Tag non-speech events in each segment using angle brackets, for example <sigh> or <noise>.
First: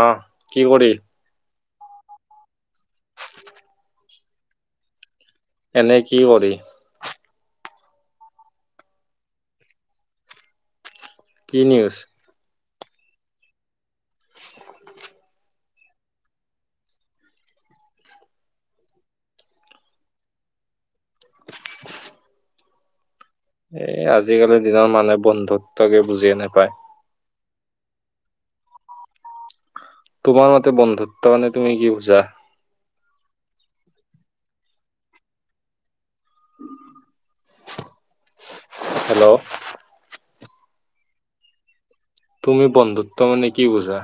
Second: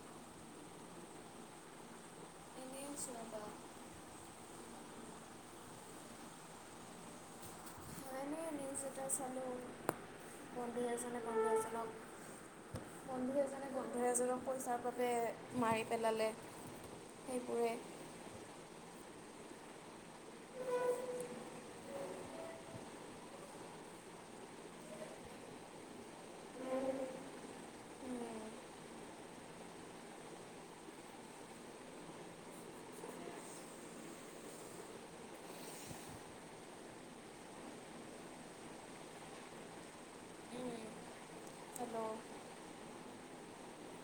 অঁহ কি কৰি? <unintelligible> এনেই কি কৰি? জোটা চালো, বন্ধু এজনে বন্ধু কি এজনক, নিউজ বন্ধু এজনে বন্ধু এজনক পইচাৰ বাবে মাৰি পেলালে, সেইবোৰে। এ আজিকালিৰ দিনৰ মানুহে বন্ধুত্ব কি বুজিয়ে নাপায়। তোমাৰ মতে বন্ধুত্ব মানে তুমি কি বুজা? হেল্ল'? হেল্ল'? তুমি বন্ধুত্ব মানে কি বুজা?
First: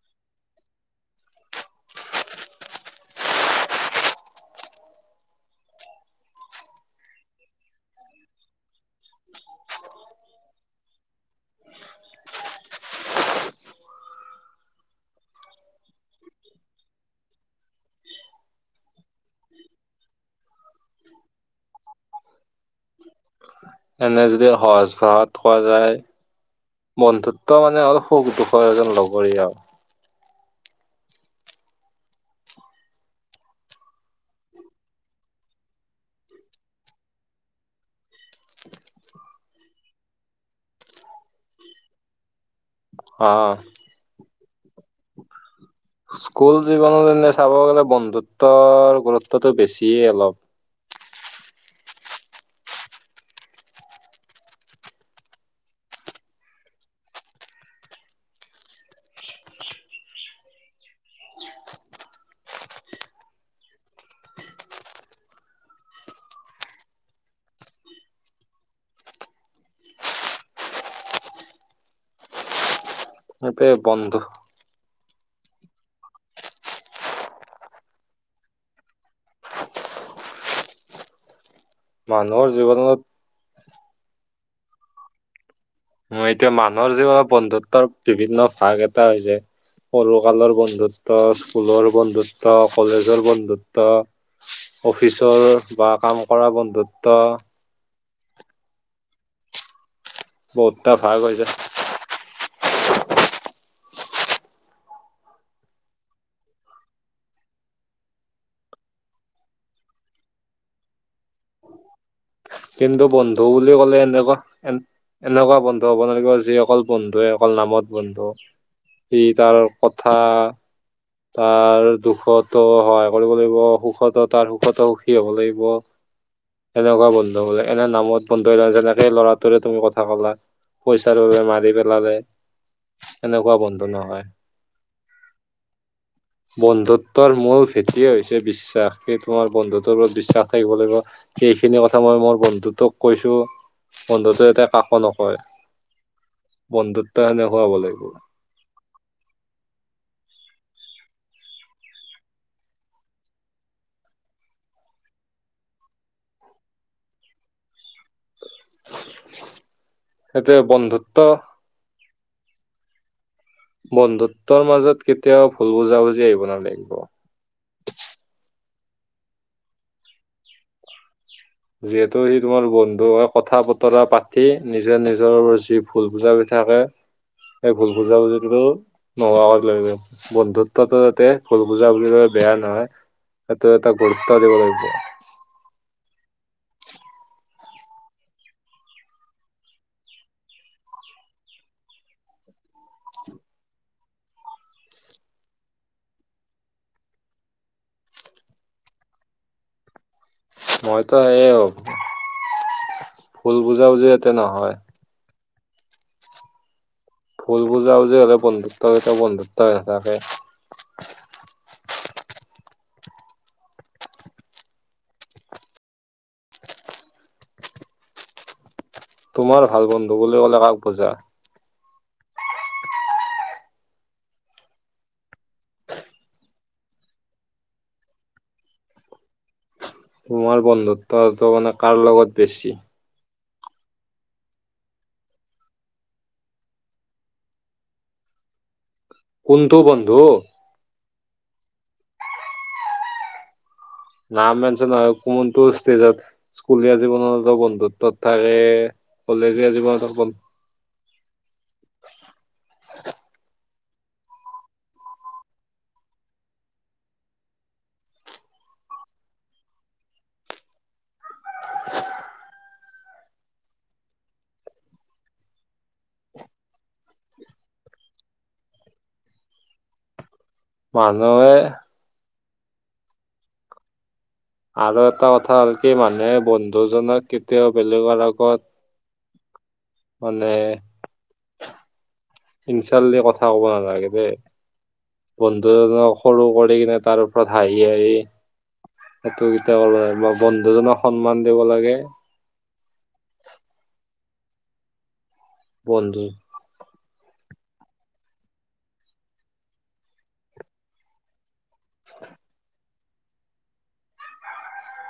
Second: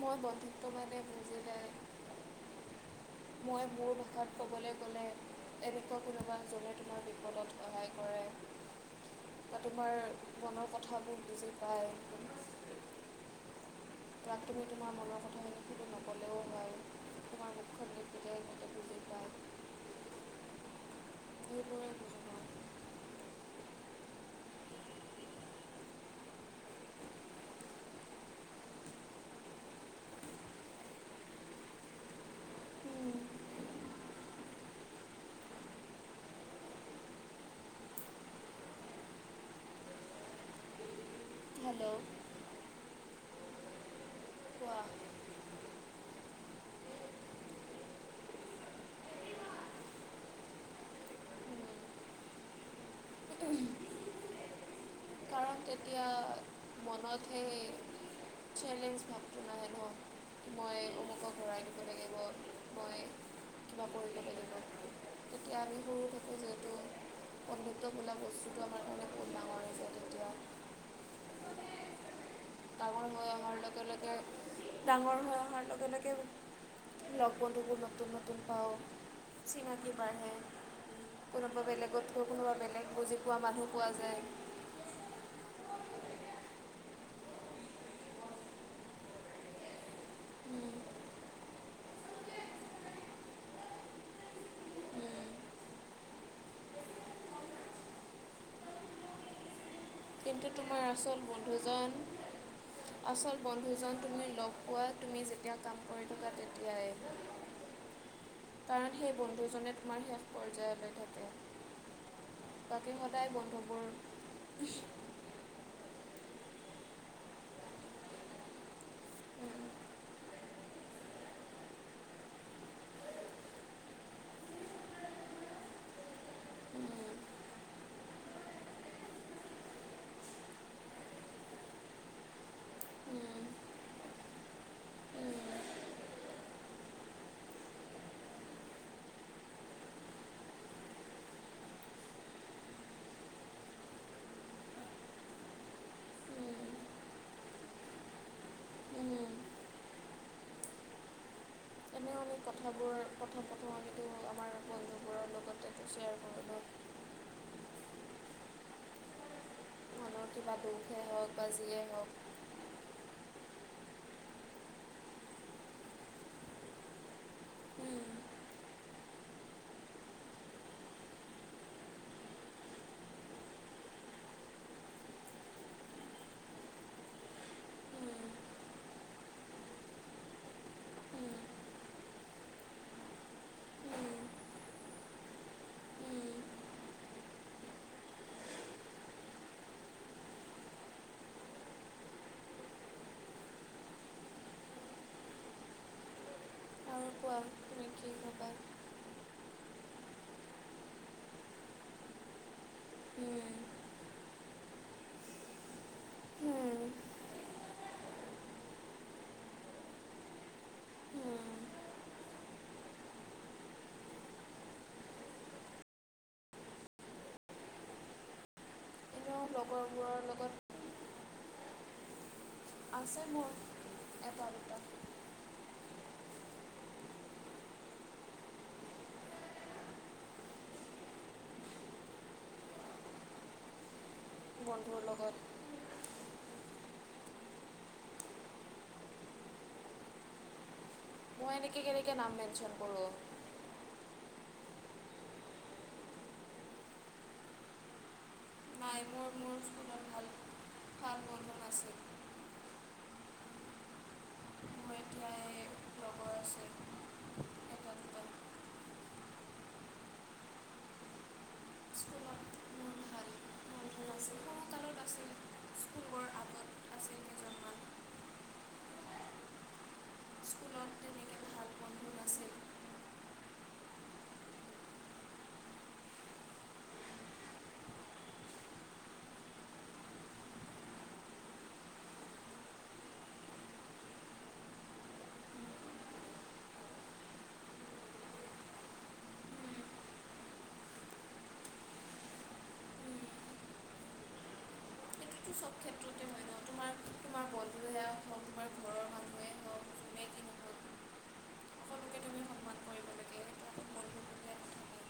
মই বন্ধুত্ব মানে বুজিলে মই মোৰ ভাষাত ক'বলৈ গ'লে এনেকুৱা কোনোবা এজনে তোমাৰ বিপদত সহায় কৰে। বা তোমাৰ মনৰ কথাবোৰ বুজি পায়। তাক তুমি তোমাৰ মনৰ কথাখিনি খুলি নক'লেও হয়, তোমাৰ মুখখন দেখিলেই বুজি পায় সেইবোৰেই বুজোঁ মই। এনে যদি সহজ ভাষাত কোৱা যায়। বন্ধুত্ব মানে হ'ল সুখ দুখৰ এজন লগৰী আৰু। মই হেল্ল'? অঁ। কোৱা? স্কুল জীৱনত এনে চাব গ'লে বন্ধুত্বৰ গুৰুত্বটো বেছিয়ে অলপ। উম, কাৰণ তেতিয়া মনত সেই চেলেঞ্জ ভাৱটো নাহে নহয়। মই অমুকক ঘূৰাই দিব লাগিব মই কিবা কৰি ল'ব লাগিব, তেতিয়া আমি সৰু থাকোঁ যিহেতু বন্ধুত বোলা বস্তুটো আমাৰ কাৰণে বহুত ডাঙৰ আছিল তেতিয়া। ডাঙৰ হৈ অহাৰ এতে লগে লগে বন্ধু ডাঙৰ হৈ অহাৰ লগে লগে লগ বন্ধুবোৰ নতুন নতুন পাওঁ চিনাকি বাঢ়ে। কোনোবা বেলেগতকৈ মানুহৰ কোনোবা বেলেগ জীৱনত বুজি পোৱা মানুহ পোৱা যায়। অ', এতিয়া মানুহৰ জীৱনত বন্ধুত্বৰ বিভিন্ন ভাগ এটা হৈ যায়। সৰু কালৰ উম, বন্ধুত্ব, স্কুলৰ বন্ধুত্ব, কলেজৰ বন্ধুত্ব। অফিচৰ বা কাম কৰা বন্ধুত্ব। কিন্তু তোমাৰ বহুতটা ভাগ আচল হৈছে বন্ধুজন। আচল বন্ধুজন তুমি লগ পোৱা তুমি যেতিয়া কাম কৰি থকা তেতিয়াই। কাৰণ সেই বন্ধুজনে তোমাৰ শেষ পৰ্যায়লৈ থাকে। বাকী কিন্তু সদায় বন্ধু বুলি বন্ধুবোৰ ক'লে এনেকুৱা এনেকুৱা বন্ধু হ'ব নালাগিব, যি অকল বন্ধুৱে অকল নামত বন্ধু। কি তাৰ ঔষধ খা। তাৰ দুখতো সহায় কৰিব লাগিব, সুখতো তাৰ সুখতো সুখী হ'ব লাগিব। এনেকুৱা বন্ধু হ'ব লাগে, এনে নামত বন্ধু নহয় যেনেকে ল'ৰাটোৰে তুমি কথা কলা। পইচাৰ বাবে মাৰি পেলালে, এনেকুৱা বন্ধু নহয়। <inaudible> বন্ধুত্বৰ মূল ভেটিয়ে হৈছে বিশ্বাস, এই তোমাৰ বন্ধুত্বৰ ওপৰত বিশ্বাস থাকিব লাগিব। সেইখিনি কথা মই মোৰ বন্ধুটোক কৈছো বন্ধুতোৱে যাতে কাকো নকয়। বন্ধুত্ব সেনেকুৱা হ'ব লাগিব। এনে আমি কথাবোৰ কথা <unintelligible> আমাৰ বন্ধুবোৰৰ লগত শ্বেয়াৰ কৰিলোঁ। <unintelligible> কিবা সেইটোৱে দুখেই বন্ধুত্ব হওঁক বা যিয়েই হওঁক। বন্ধুত্বৰ মাজত কেতিয়াও ভুল বুজা-বুজি আহিব নালাগিব। যিহেতু সি তোমাৰ বন্ধু হয় কথা বতৰা পাতি নিজে নিজৰ যি ভুল বুজা-বুজি থাকে, সেই ভুল বুজা-বুজিটো নোহোৱা হব লা, বন্ধুত্বতো যাতে ভুল বুজা-বুজি বাবে বেয়া নহয়। সেইটো এটা গুৰুত্ব দিব লাগিব। আৰু কোৱা তুমি কি ভাবা? মইতো সেয়ে ভুল ভাবা বুজা-বুজি যাতে নহয়। ভুল বুজা-বুজি হ'লে বন্ধুত্ব কেতিয়াও বন্ধুত্ব হৈ নাথাকে। উম। তোমাৰ ভাল বন্ধু লগৰবোৰৰ বুলি লগত কলে কাক বুজা? আছে মোৰ এটা দুটা। তোমাৰ বন্ধুত্বটো মানে কাৰ লগত বেছি? বন্ধুৰ লগত। কোনটো বন্ধু? মই এনেকে কেনেকে নাম মেনচন কৰো। নাম মেচন নহয়, কোনটো স্তেজত স্কুলীয়া জীৱনত বন্ধুত্বত তাৰে নাই মোৰ মোৰ কলেজীয়া স্কুলত জীৱনত ভাল ব <unintelligible> <unintelligible> <unintelligible> লগৰ আছে। এটা দুটা স্কুলত মোৰ ভাল বন্ধু নাছিল সৰুকালত আছিল স্কুল গৈ আগত আছিল কেইজনমান স্কুলত তেনেকৈ মানুহে ভাল বন্ধু আৰু এটা কথা হ'ল কি মানুহে বন্ধুজনক কেতিয়াও বেলেগৰ আগত মানে ইনচাল দি কথা কব নালাগে দে। বন্ধুজনক নাছিল সৰু কৰি কিনে তাৰ ওপৰত হাঁহি হাঁহি সেইটো কেতিয়াও কৰিব নালাগে, বন্ধুজনক সন্মান দিব লাগে। সেইটোতো চব বন্ধু ক্ষেত্ৰতে হয় ন তোমাৰ তোমাৰ বন্ধু হে আৰু <unintelligible> আমাৰ ঘৰৰ <unintelligible> যোনে কি নহওক সকলোকে তুমি <inaudible> সন্মান কৰিব লাগে সেইটো অকল বন্ধু বুলিয়ে কথা নাই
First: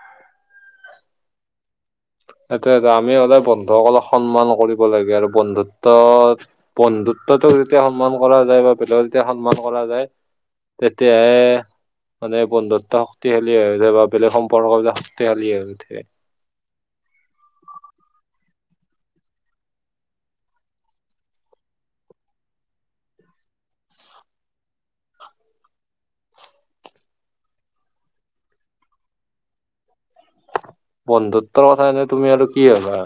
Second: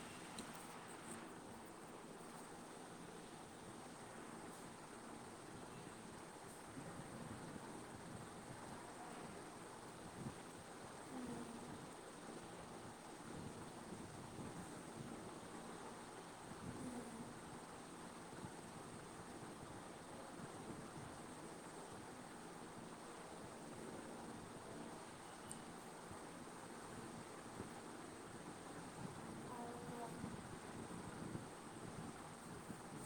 সেইটো এটা আমি সদায় বন্ধুসকলক সন্মান কৰিব লাগে আৰু বন্ধুত্বত বন্ধুত্বটোক যেতিয়া সন্মান কৰা যায় বা বেলেগক যেতিয়া সন্মান কৰা যায়। তেতিয়াহে মানে বন্ধুত্ব শক্তিশালী হৈ উঠে বা বেলেগ সম্পৰ্কবিলাক শক্তিশালী হৈ উঠে। বন্ধুত্বৰ কথা এনে তুমি আৰু কি ভাবা?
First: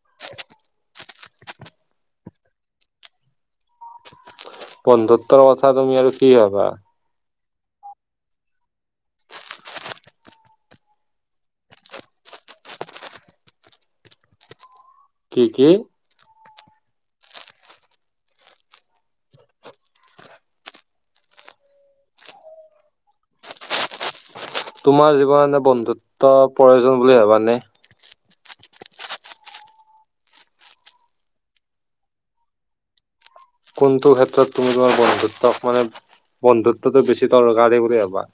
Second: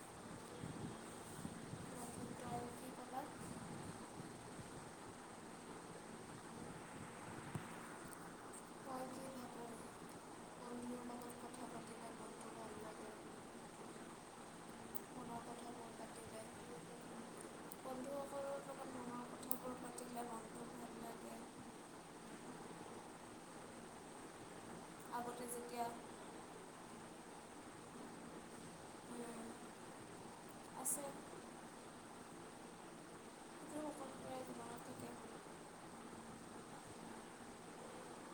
<inaudible> আৰু বন্ধুত্ব আৰু কি ক'লা মই কি বন্ধুত্বৰ কথা তুমি আৰু কি ভাবা? ভাবোঁ বন্ধুৰ লগত কথা পাতিলে মনটো ভাল লাগে মনৰ কি কি? কথাবোৰ পাতিলে বন্ধুসকলৰ <inaudible> লাগে তোমাৰ জীৱনত আগতে এনে যেতিয়া বন্ধুত্ব প্ৰয়োজন বুলি ভাবানে? আছে সেইটো কোনটো সকলোৰে ক্ষেত্ৰত তুমি জীৱনত তোমাৰ থাকে বন্ধুত্বক মানে বন্ধুত্বটো বেছি দৰকাৰী বুলি ভবা?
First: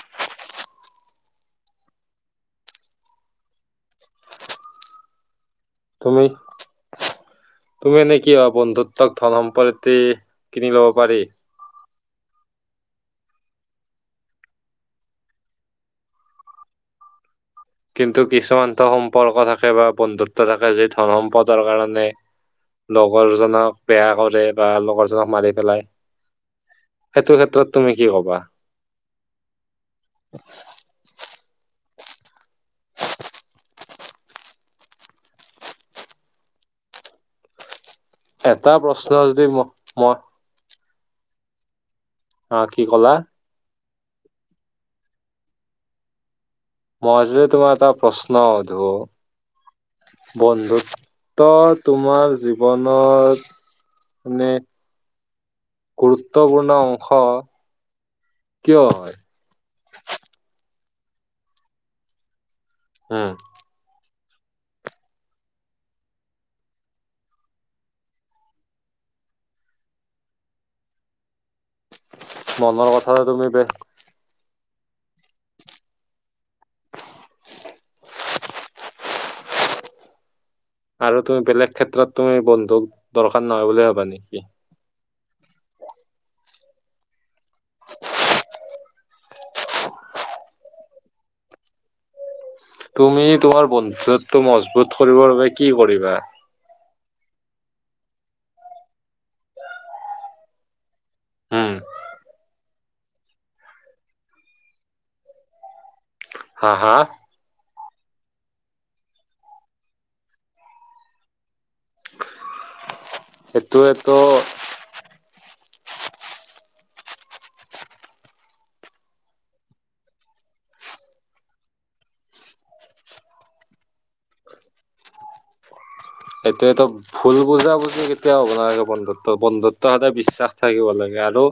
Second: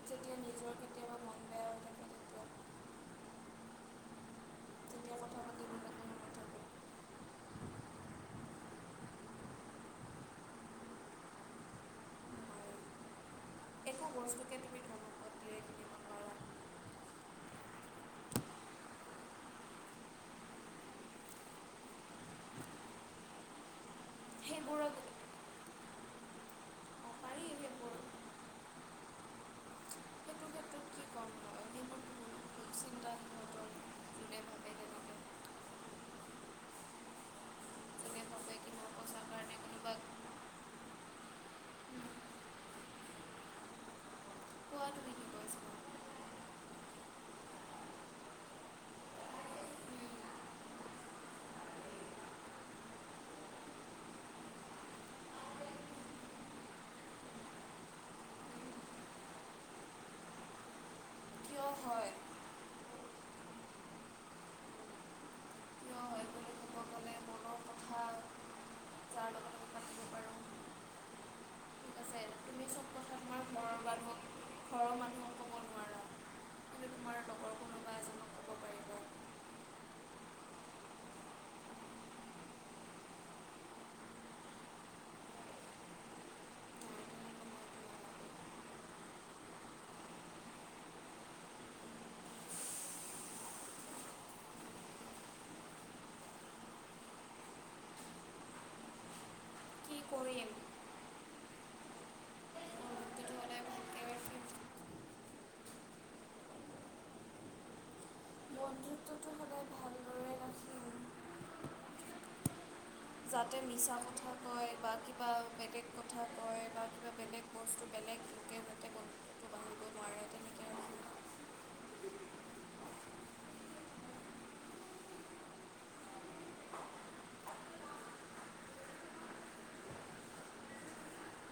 <inaudible> মন বেয়া হৈ থাকে তেতিয়া তেতিয়া কথা পাতিবলৈ কোনো নাথাকে তুমি? তুমি এনেই কি ভাবা বন্ধুত্বক ধন সম্পত্তি দি কিনি ল'ব পাৰি? নোৱাৰে একো বস্তুকে তুমি ধমকত দিয়ে কিনিব নোৱাৰা কিন্তু কিছুমানটো সম্পৰ্ক থাকে বা বন্ধুত্ব থাকে যি ধন সম্পদৰ কাৰণে লগৰ জনক বেয়া কৰে বা সেইবোৰক লগৰ জনক মাৰি পেলায়, অঁ সেইটো পাৰি ক্ষেত্ৰত সেইবোৰ তুমি কি কবা? সেইটো <inaudible> ক্ষেত্ৰত কি ক'ম মই সেইবোৰ <inaudible> যোনে ভাবে তেনেকৈ যোনে ভাবে কি এটা মই প্ৰশ্ন পইচাৰ যদি কাৰণে মোক কোনোবাক মই অ', কি কলা? কোৱা তুমি কি কৈছিলা মই যদি তোমাক এটা প্ৰশ্ন সোধো বন্ধুত্বৰ তোমাৰ জীৱনত <inaudible> গুৰুত্বপূৰ্ণ অংশ কিয় হয়? কিয় হয়? উম। কিয় হয় বুলি ক'ব গ'লে <inaudible> পাৰোঁ মনৰ কথাটো তুমি পৰৰ বে মানুহ, ঘৰৰ মানুহ লগৰ কোনোবা এজনক ক'ব <inaudible> পাৰিবা আৰু তুমি বেলেগ ক্ষেত্ৰত তুমি বন্ধুক দৰকাৰ নহয় বুলি ভবা নেকি? নহয় তুমি মই এইটো তুমি তোমাৰ বন্ধুত্বটো মজবুত কৰিবৰ বাবে কি কৰিবা? <inaudible> উম। বন্ধুত্বটো সদায় ভালকৈ ৰাখিম হা হা? বন্ধুত্বটো সদায় ভালদৰে ৰাখিম যাতে মিছা সেইটোৱেতো কথা কয় বা কি বা বেলেগ কথা কয় বা কিবা বেলেগ বস্তু বেলেগ লোকে যাতে বন্ধুত্বটো বাঢ়িব নোৱাৰে তেনেকৈ ৰাখিম এতিয়াতো ভুল বুজা বুজি কেতিয়াও হ'ব নালাগে বন্ধুত্বত, বন্ধুত্ব সদায় বিশ্বাস থাকিব লাগে আৰু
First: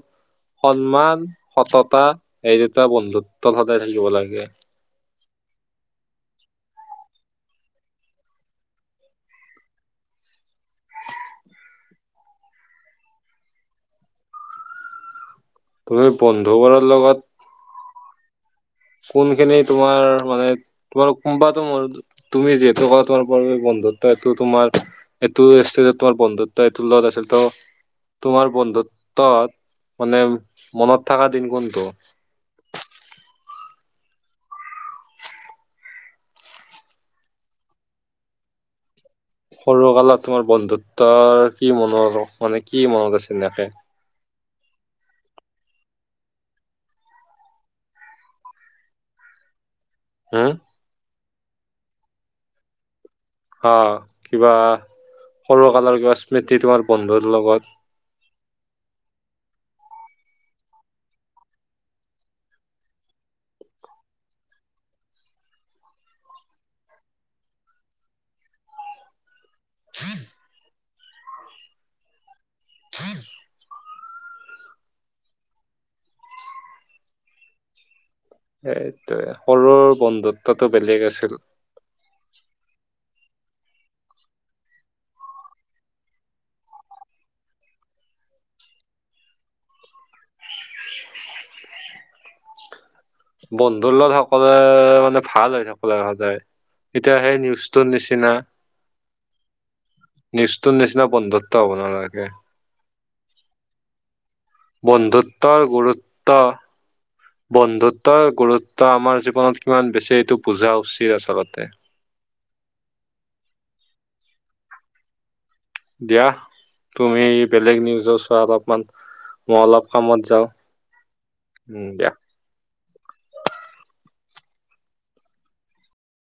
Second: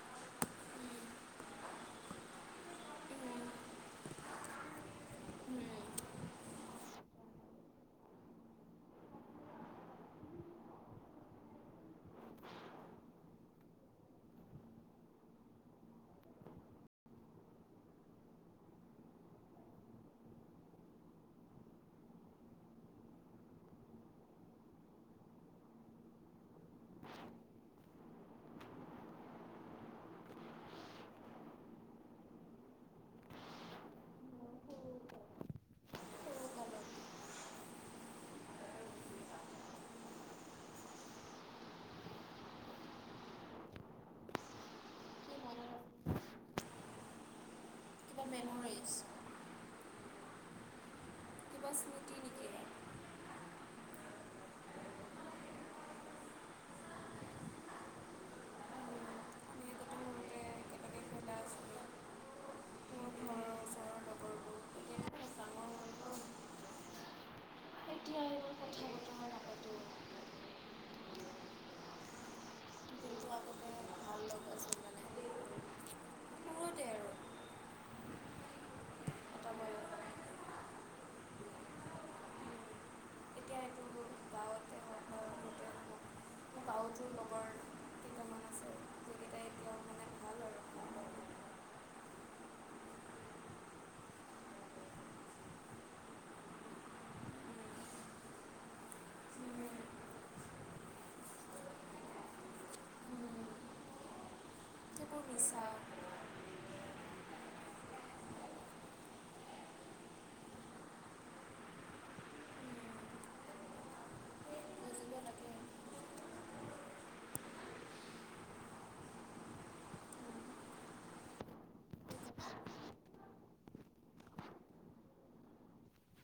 সন্মান, সততা এই দুটা বন্ধুত্বত সদায় সৰু থাকিব লাগে। তুমি বন্ধুবোৰৰ লগত কোনখিনি তোমাৰ মানে, তোমাৰ কোনোবাটো মৰো তুমি যিহেতু কোৱা তোমাৰ বাবে বন্ধুত্বটো তোমাৰ এইটো ষ্টেজত তোমাৰ বন্ধুত্ব এইটোৰ লগত আছিল তো তোমাৰ বন্ধুত্বত, মানে মনত থাকা দিন কোনটো? কালত কি মনত আছে সৰু কালত তোমাৰ বন্ধুত্বৰ কি মন, মানে কি মনত আছে এনেকে। মোৰ মেম'ৰিছ হ'ম। <inaudible> অ, কিবা সৰু কালৰ কিবা স্মৃতি তোমাৰ বন্ধুৰ লগত। আমি আগতে সৰুতে একেলগে খেলা আছিলোঁ <inaudible> লগৰবোৰ এতিয়া বহুত ডাঙৰ হ'ল ন এতিয়া এইবোৰ কথা- বতৰা নাপাতো। <inaudible> <unintelligible> মানে সৰুতে আৰু। সেইটোয়ে এটা বয়সত সৰুৰ বন্ধুত্বটো বেলেগ আছিল। এতিয়া এইটো গাঁৱতে হওক বা ঘৰতে আৰু তোৰ খবৰ? মানে ভাল আৰু ভাল লগৰ বন্ধুৰ লগ সকলে মানে ভাল হৈ থাবলৈ লাগে সদায়। এতিয়া সেই নিউজটোৰ নিচিনা। নিজটোৰ নিচিনা বন্ধত্ব হ'ব নালাগে। সেইবোৰ মিছা বন্ধুত্বৰ গুৰুত্ব বন্ধুত্বৰ গুৰুত্ব আমাৰ জীৱনত কিমান বেছি এইটো বুজা উচিত আচলতে। বুজিব লাগে দিয়া তুমি বেলেগ নিউজ‌ চোৱা বা অলপমান মই অলপ কামত যাও, উম, দিয়া।